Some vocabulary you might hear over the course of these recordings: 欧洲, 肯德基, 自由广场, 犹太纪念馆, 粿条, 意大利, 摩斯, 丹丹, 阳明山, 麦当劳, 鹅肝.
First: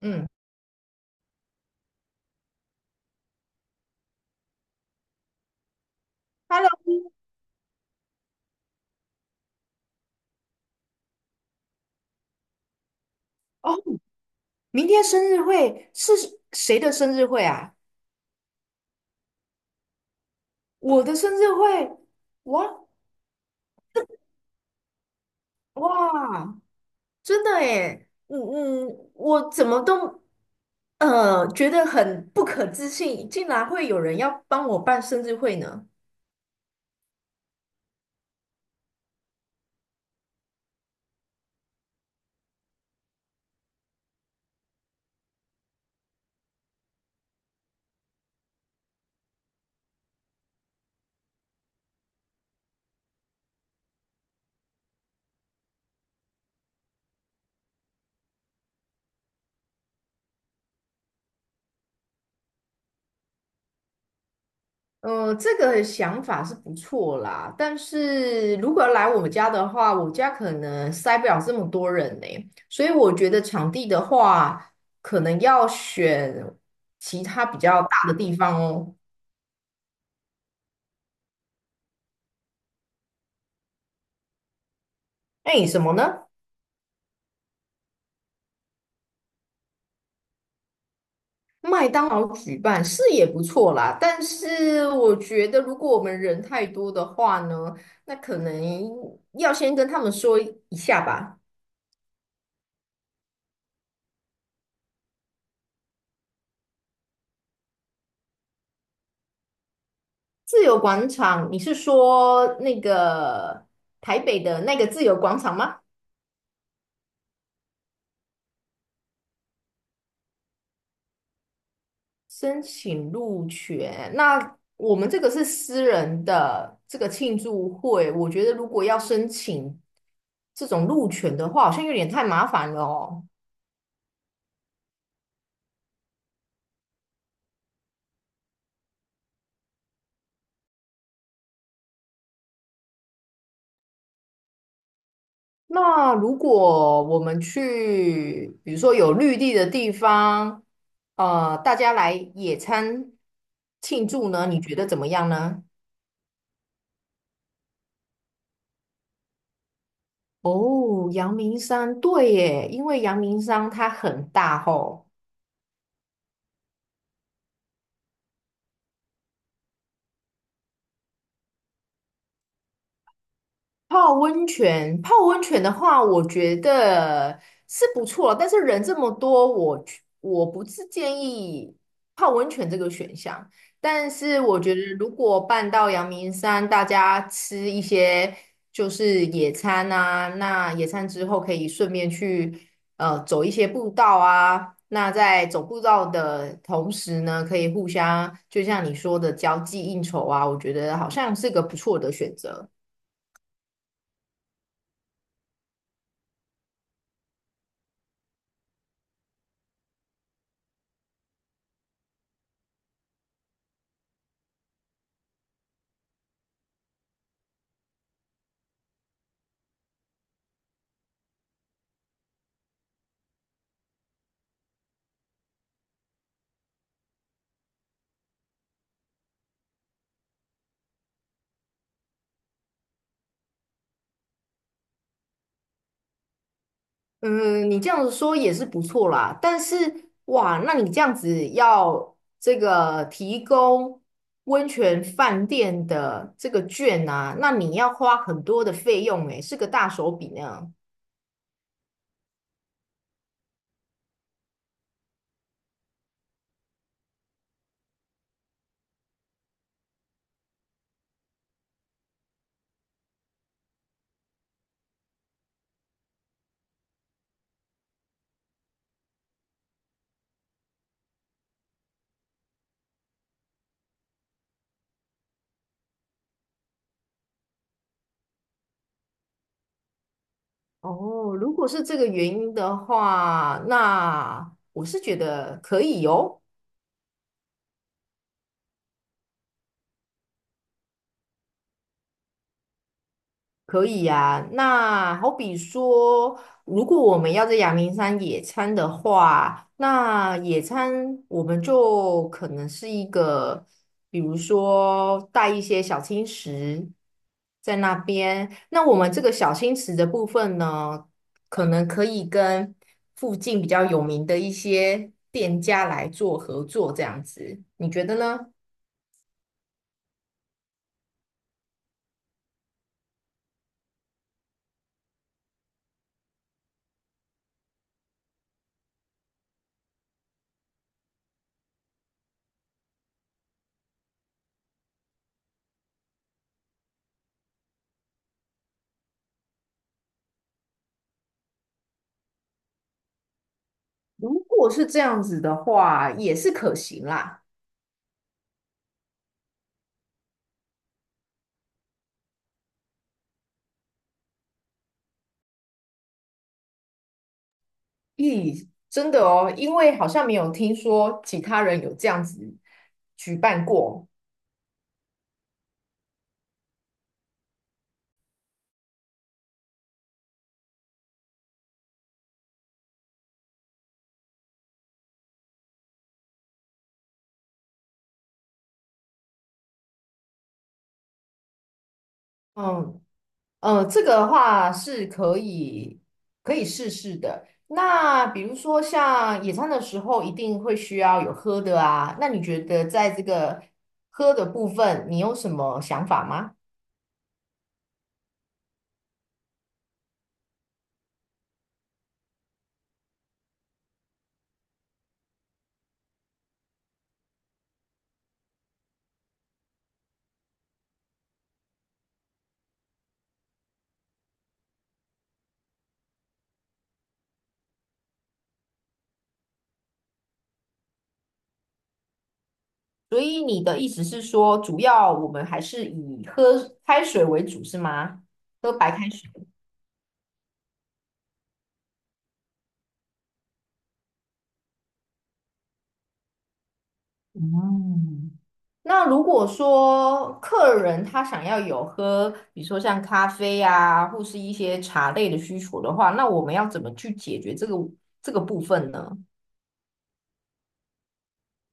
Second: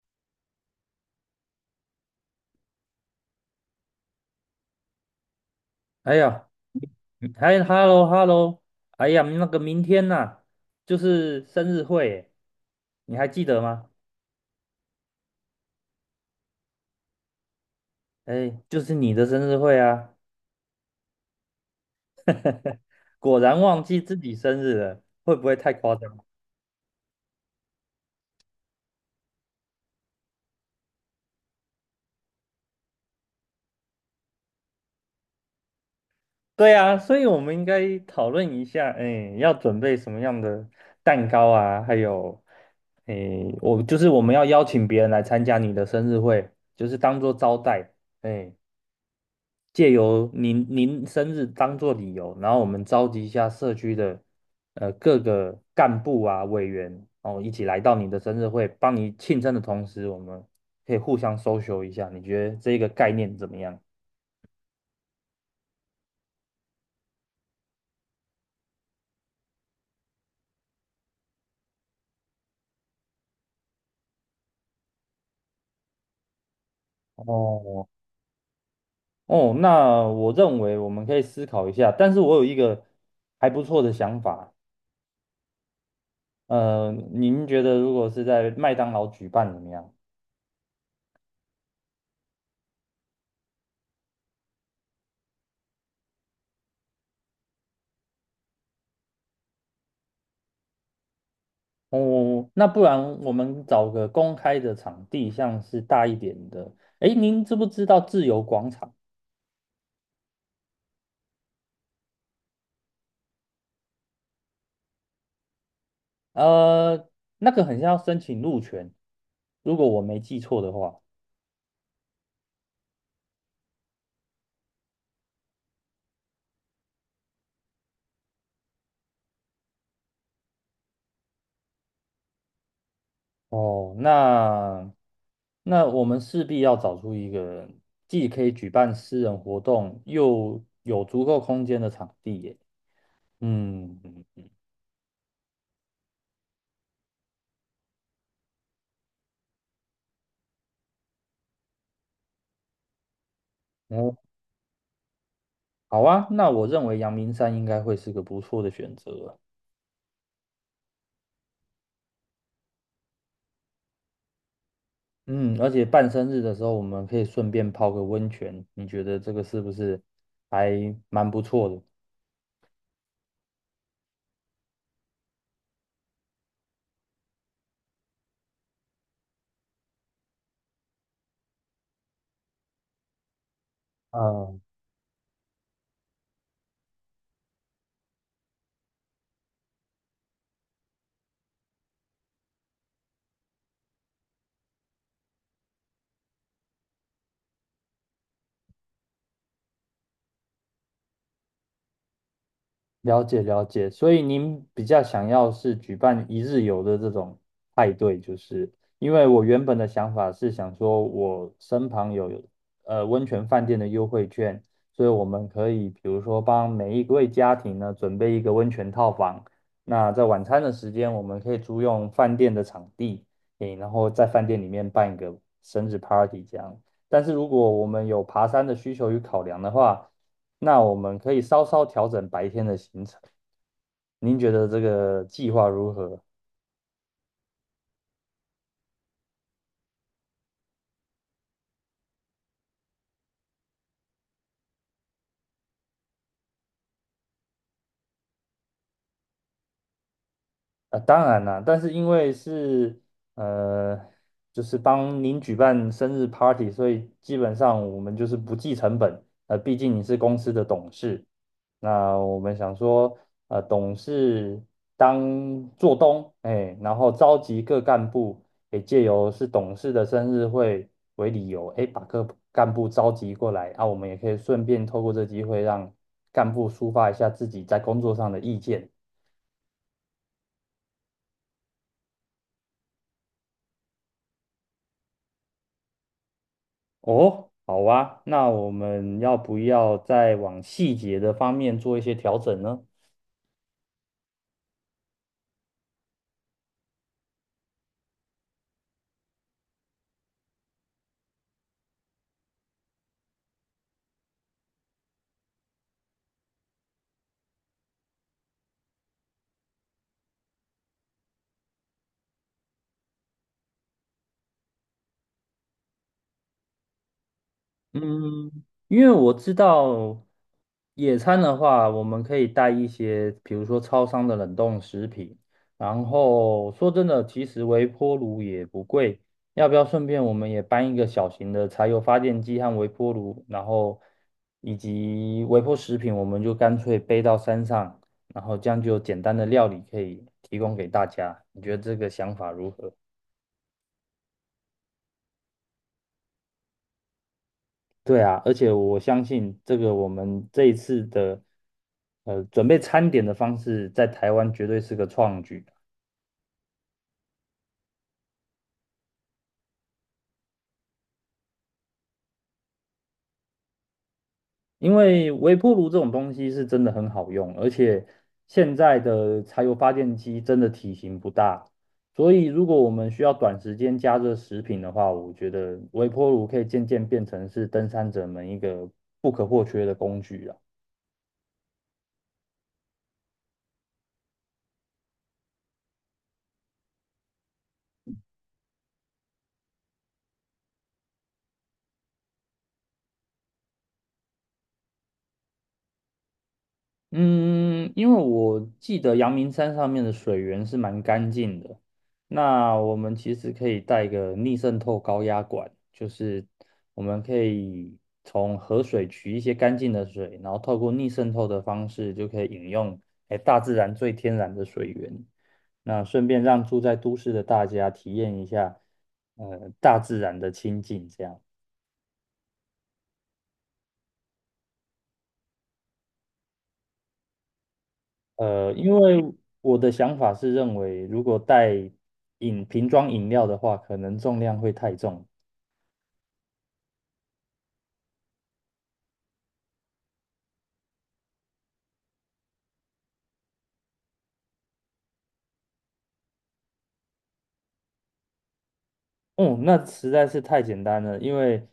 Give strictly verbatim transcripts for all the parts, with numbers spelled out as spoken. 嗯哎呀，，Hello，还哎，hello hello，哎呀，那个明天呐、就是生日会耶，你还记得哦，吗？明天生日会是谁的生日会啊？哎，就是你的生日会啊，我的生日会，哇果然忘记自己生日了，会不会太夸张？哇，真的诶，嗯嗯，我怎么都呃觉得很不可置信，竟然会有人要帮我办生日会呢？对啊，所以我们应该讨论一下，哎，要准备什么样的蛋糕啊？还有，哎，我就是我们要邀请别人来参加你的生日会，就是当做招待，哎。借由您您生日当做理由，然后我们召集一下社区的呃各个干部啊委员哦，一起来到你的生日会，帮你庆生的同时，我们可以互相 social 一下。你觉得这个概念怎么样？呃，这个想法是不错啦，但是如果要来我们家的话，我家可能塞不了这么多人呢、所以我觉得场地的话，可能要选其他比较哦大的地方哦。哦，那我认为我们可以思考一下，但是我有一个还不错的想法。哎，什么呢？呃，您觉得如果是在麦当劳举办怎么样？麦当劳举办是也不错啦，但是我觉得如果我们人太多的话呢，那可能要先跟他们说一下吧。哦，那不然我们找个公开的场地，像是大一点的。诶，您知不知道自由广场？自由广场，你是说那个台北的那个自由广场吗？呃，那个很像要申请入权，如果我没记错的话。申请入学，那我们这个是私人的这个庆祝会，我觉得如果要申请这种入权的话，好像有点太麻烦了哦。哦，那那我们势必要找出一个既可以举办私人活动，又有足够空间的场地耶。嗯，那如果我们去，比如说有绿地的地方，呃，大家来野餐庆哦，祝呢，你觉得怎么样呢？好啊，那我认为阳明山应该会是个不错的选择啊。哦，阳明山，对耶，因为阳明山它很大吼。嗯，而且办生日的时候，我们可以顺便泡个温泉，你觉得这个是不是还蛮不错的？泡温泉，泡温泉的话，我觉得是不错，但是人这么多，我去我不是建议泡温泉这个选项。但是我嗯。觉得，如果办到阳明山，大家吃一些就是野餐啊，那野餐之后可以顺便去呃走一些步道啊。那在走步道的同时呢，可以互相就像你说的交际应酬啊，我觉得好像是个不错的选择。了解了解，所以您比较想要是举办一日游的这种派对，就是因为我原本的想法是想说，我身旁有呃温泉饭店的优惠券，所以我们可以比如说帮每一位家庭呢准备一个温泉套房，那在晚餐的时间我们可以租用饭店的场地，诶，然后在饭店里面办一个生日 party 这样。但是如果我们有爬山的需求与考量的话，那我们可以稍稍调整白天的行程。您觉得这个计划如何？嗯，你这样子说也是不错啦，但是哇，那你这样子要这个提供温泉饭店的这个券啊，那你要花很多的费用诶，是个大手笔呢。啊，当然啦，但是因为是呃，就是帮您举办生日 party，所以基本上我们就是不计成本。呃，毕竟你是公司的董事，那我们想说，呃，董事当做东，哎，然后召集各干部，也借由是董事的生日会为理由，哎，把各干部召集过来，啊，我们也可以顺便透过这机会让干部抒发一下自己在工作上的意见。哦，如果是这个原因的话，那我是觉得可以哦。哦，好啊，那我们要不要再往细节的方面做一些调整呢？可以呀、那好比说，如果我们要在阳明山野餐的话，那野餐我们就可能是一个，比如说带一些小青石在那边。那我们这个小青石的部分呢，可能可以跟附近比较有名的一些店家来做合作，这样子，你觉得呢？嗯，因为我知道野餐的话，我们可以带一些，比如说超商的冷冻食品。然后说真的，其实微波炉也不贵。要不要顺便我们也搬一个小型的柴油发电机和微波炉，然后以及微波食品，我们就干脆背到山上，然后这样就有简单的料理可以提供给大家。你觉得这个想法如何？如果是这样子的话，也是可行啦。对啊，而且我相信这个我们这一次的呃准备餐点的方式，在台湾绝对是个创举，咦，真的哦，因为好像没有听说其他人有这样子举办过。因为微波炉这种东西是真的很好用，而且现在的柴油发电机真的体型不大，所以如果我们需要短时间加热食品的话，我觉得微波炉可以渐渐变成是登山者们一个不可或缺的工具啊。嗯呃，这个的话是可以可以试试的。那比如说像野餐的时候，一定会需要有喝的啊。那你觉得在这个喝的部分，你有什么想法吗？嗯，因为我记得阳明山上面的水源是蛮干净的，那我们其实可以带个逆渗透高压管，就是我们可以从河水取一些干净的水，然后透过逆渗透的方式就可以饮用，哎，大自然最天然的水源。那顺便让住在都市的大家体验一下，呃，大自然的亲近，这样。所以你的意思是说，主要我们还是以喝开水为主，是吗？呃，喝白因开为水。我的想法是认为，如果带饮瓶装饮料的话，可能重量会太重，嗯。那如果说客人他想要有喝，比如说像咖啡啊，或是一些茶类的需求的话，那我们要怎么去解决这个这个部分呢？嗯，那实在是太简单了，因为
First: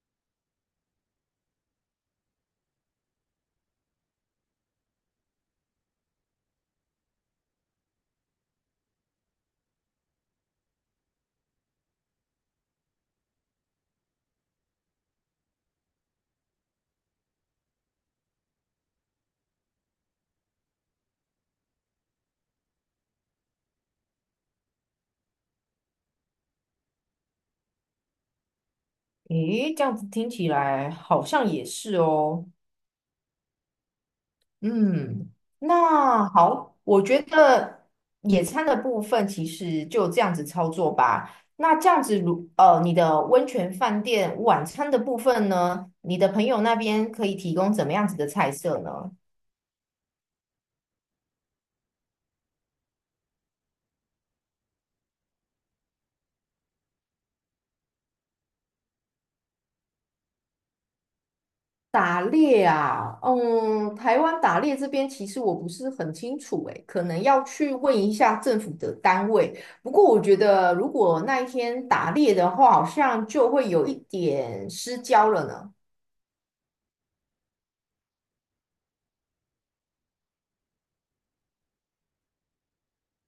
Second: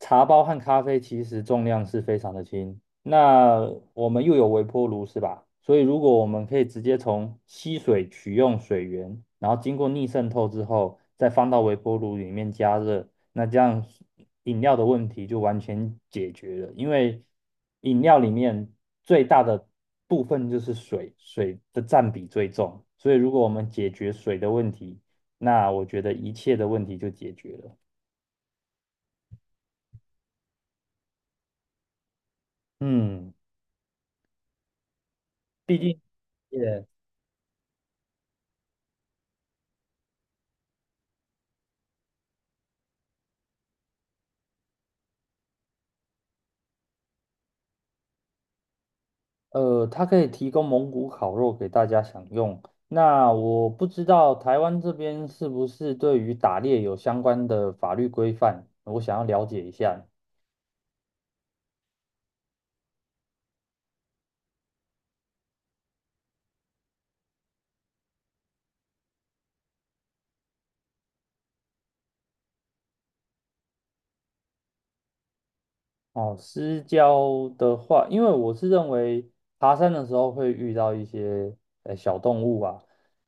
茶包和咖啡其实重量是非常的轻。那我们又有微波炉是吧？所以如果我们可以直接从吸水取用水源，然后经过逆渗透之后，再放到微波炉里面加热，那这样饮料的问题就完全解决了。因为饮料里面最大的部分就是水，水的占比最重。所以如果我们解决水的问题，那我觉得一切的问题就解决了。诶，这样子听起来好像也是哦。嗯，嗯，毕竟那好，也我觉得野餐的部分其实就这样子操作吧。那这样子如，呃，你的温泉饭店晚餐的部分呢，你的朋友那边可以提供怎么样子的菜色呢？呃，它可以提供蒙古烤肉给大家享用。那我不知道台湾这边是不是对于打猎有相关的法律规范，我想要了解一下。打猎啊，嗯，台湾打猎这边其实我不是很清楚，诶，可能要去问一下政府的单位。不过我觉得，如果那一天打猎的话，好像就会有一点失焦了呢。哦，私交的话，因为我是认为爬山的时候会遇到一些呃小动物啊。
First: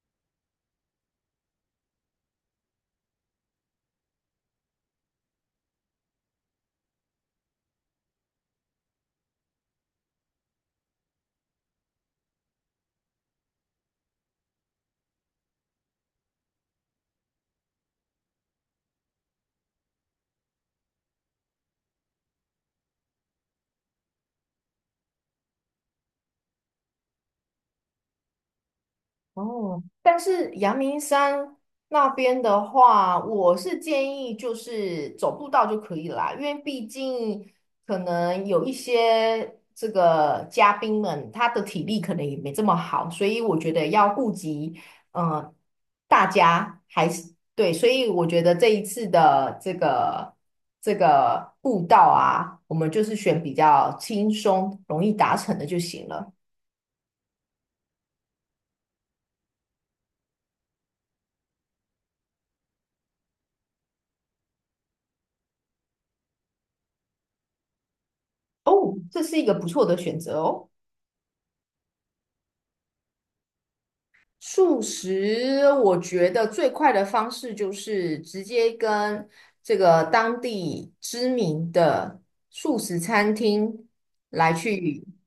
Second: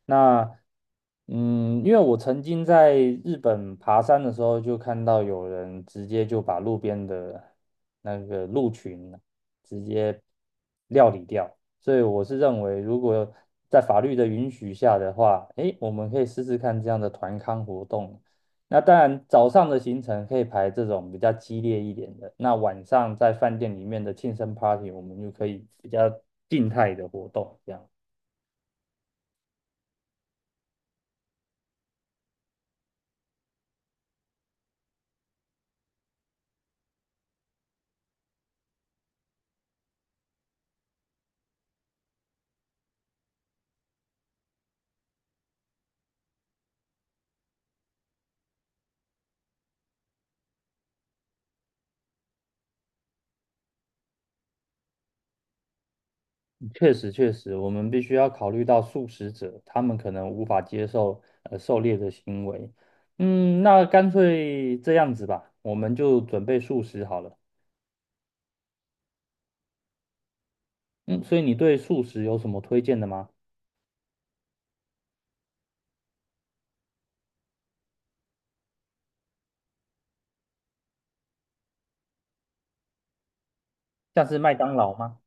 那嗯，因为我曾经在日本爬山的时候，就看到有人直接就把路边的那个鹿群直接料理掉，所以我是认为，如果在法律的允许下的话，诶，我们可以试试看这样的团康活动。那当然，早上的行程可以排这种比较激烈一点的，那晚上在饭店里面的庆生 party，我们就可以比较静态的活动。这样，哦，但是阳明山那边的话，我是建议就是走步道就可以啦，因为毕竟可能有一些这个嘉宾们，他的体力可能也没这么好，所以我觉得要顾及嗯大家还是对，所以我觉得这一次的这个这个步道啊，我们就是选比较轻松、容易达成的就行了。确实确实，我们必须要考虑到素食者，他们可能无法接受呃狩猎的行为。嗯，那干脆这样子吧，我们就准备素食好了。哦，这是一个不错的选择哦。嗯，所以你对素食有什么推荐的吗？素食，我觉得最快的方式就是直接跟这个当地知名的素食餐厅像是麦来当劳去吗？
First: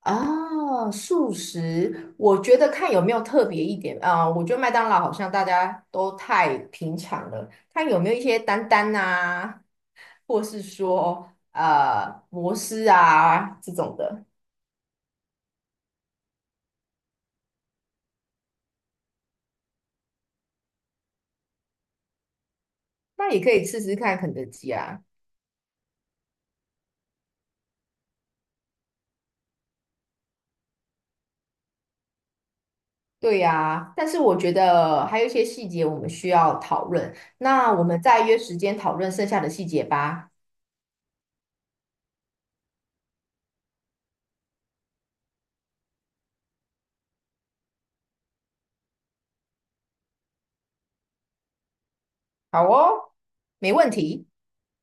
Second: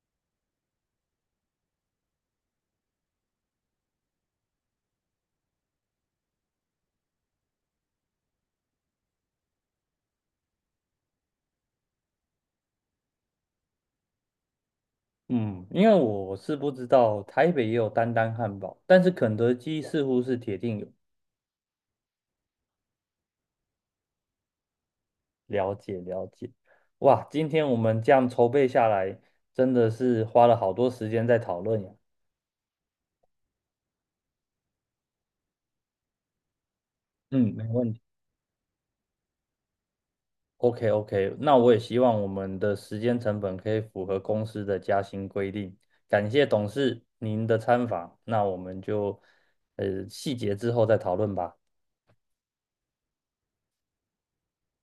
啊，素食，我觉得看有没有特别一点啊，我觉得麦当劳好像大家都太平常了，看有没有一些丹丹啊，或是说呃摩斯啊这种的，嗯，因为我是不知道台北也有丹丹汉堡，但是肯德基似乎是铁定有。那也可以试试看肯德基啊。了解了解，哇，今天我们这样筹备下来，真的是花了好多时间在讨论呀。对呀，但是我觉得还有一些细节我们需要讨论，嗯，没那我问题。们再约时间讨论剩下的细节吧。OK OK，那我也希望我们的时间成本可以符合公司的加薪规定。感谢董事您的参访，那我们就呃细节之后再讨论吧。好哦，没问题。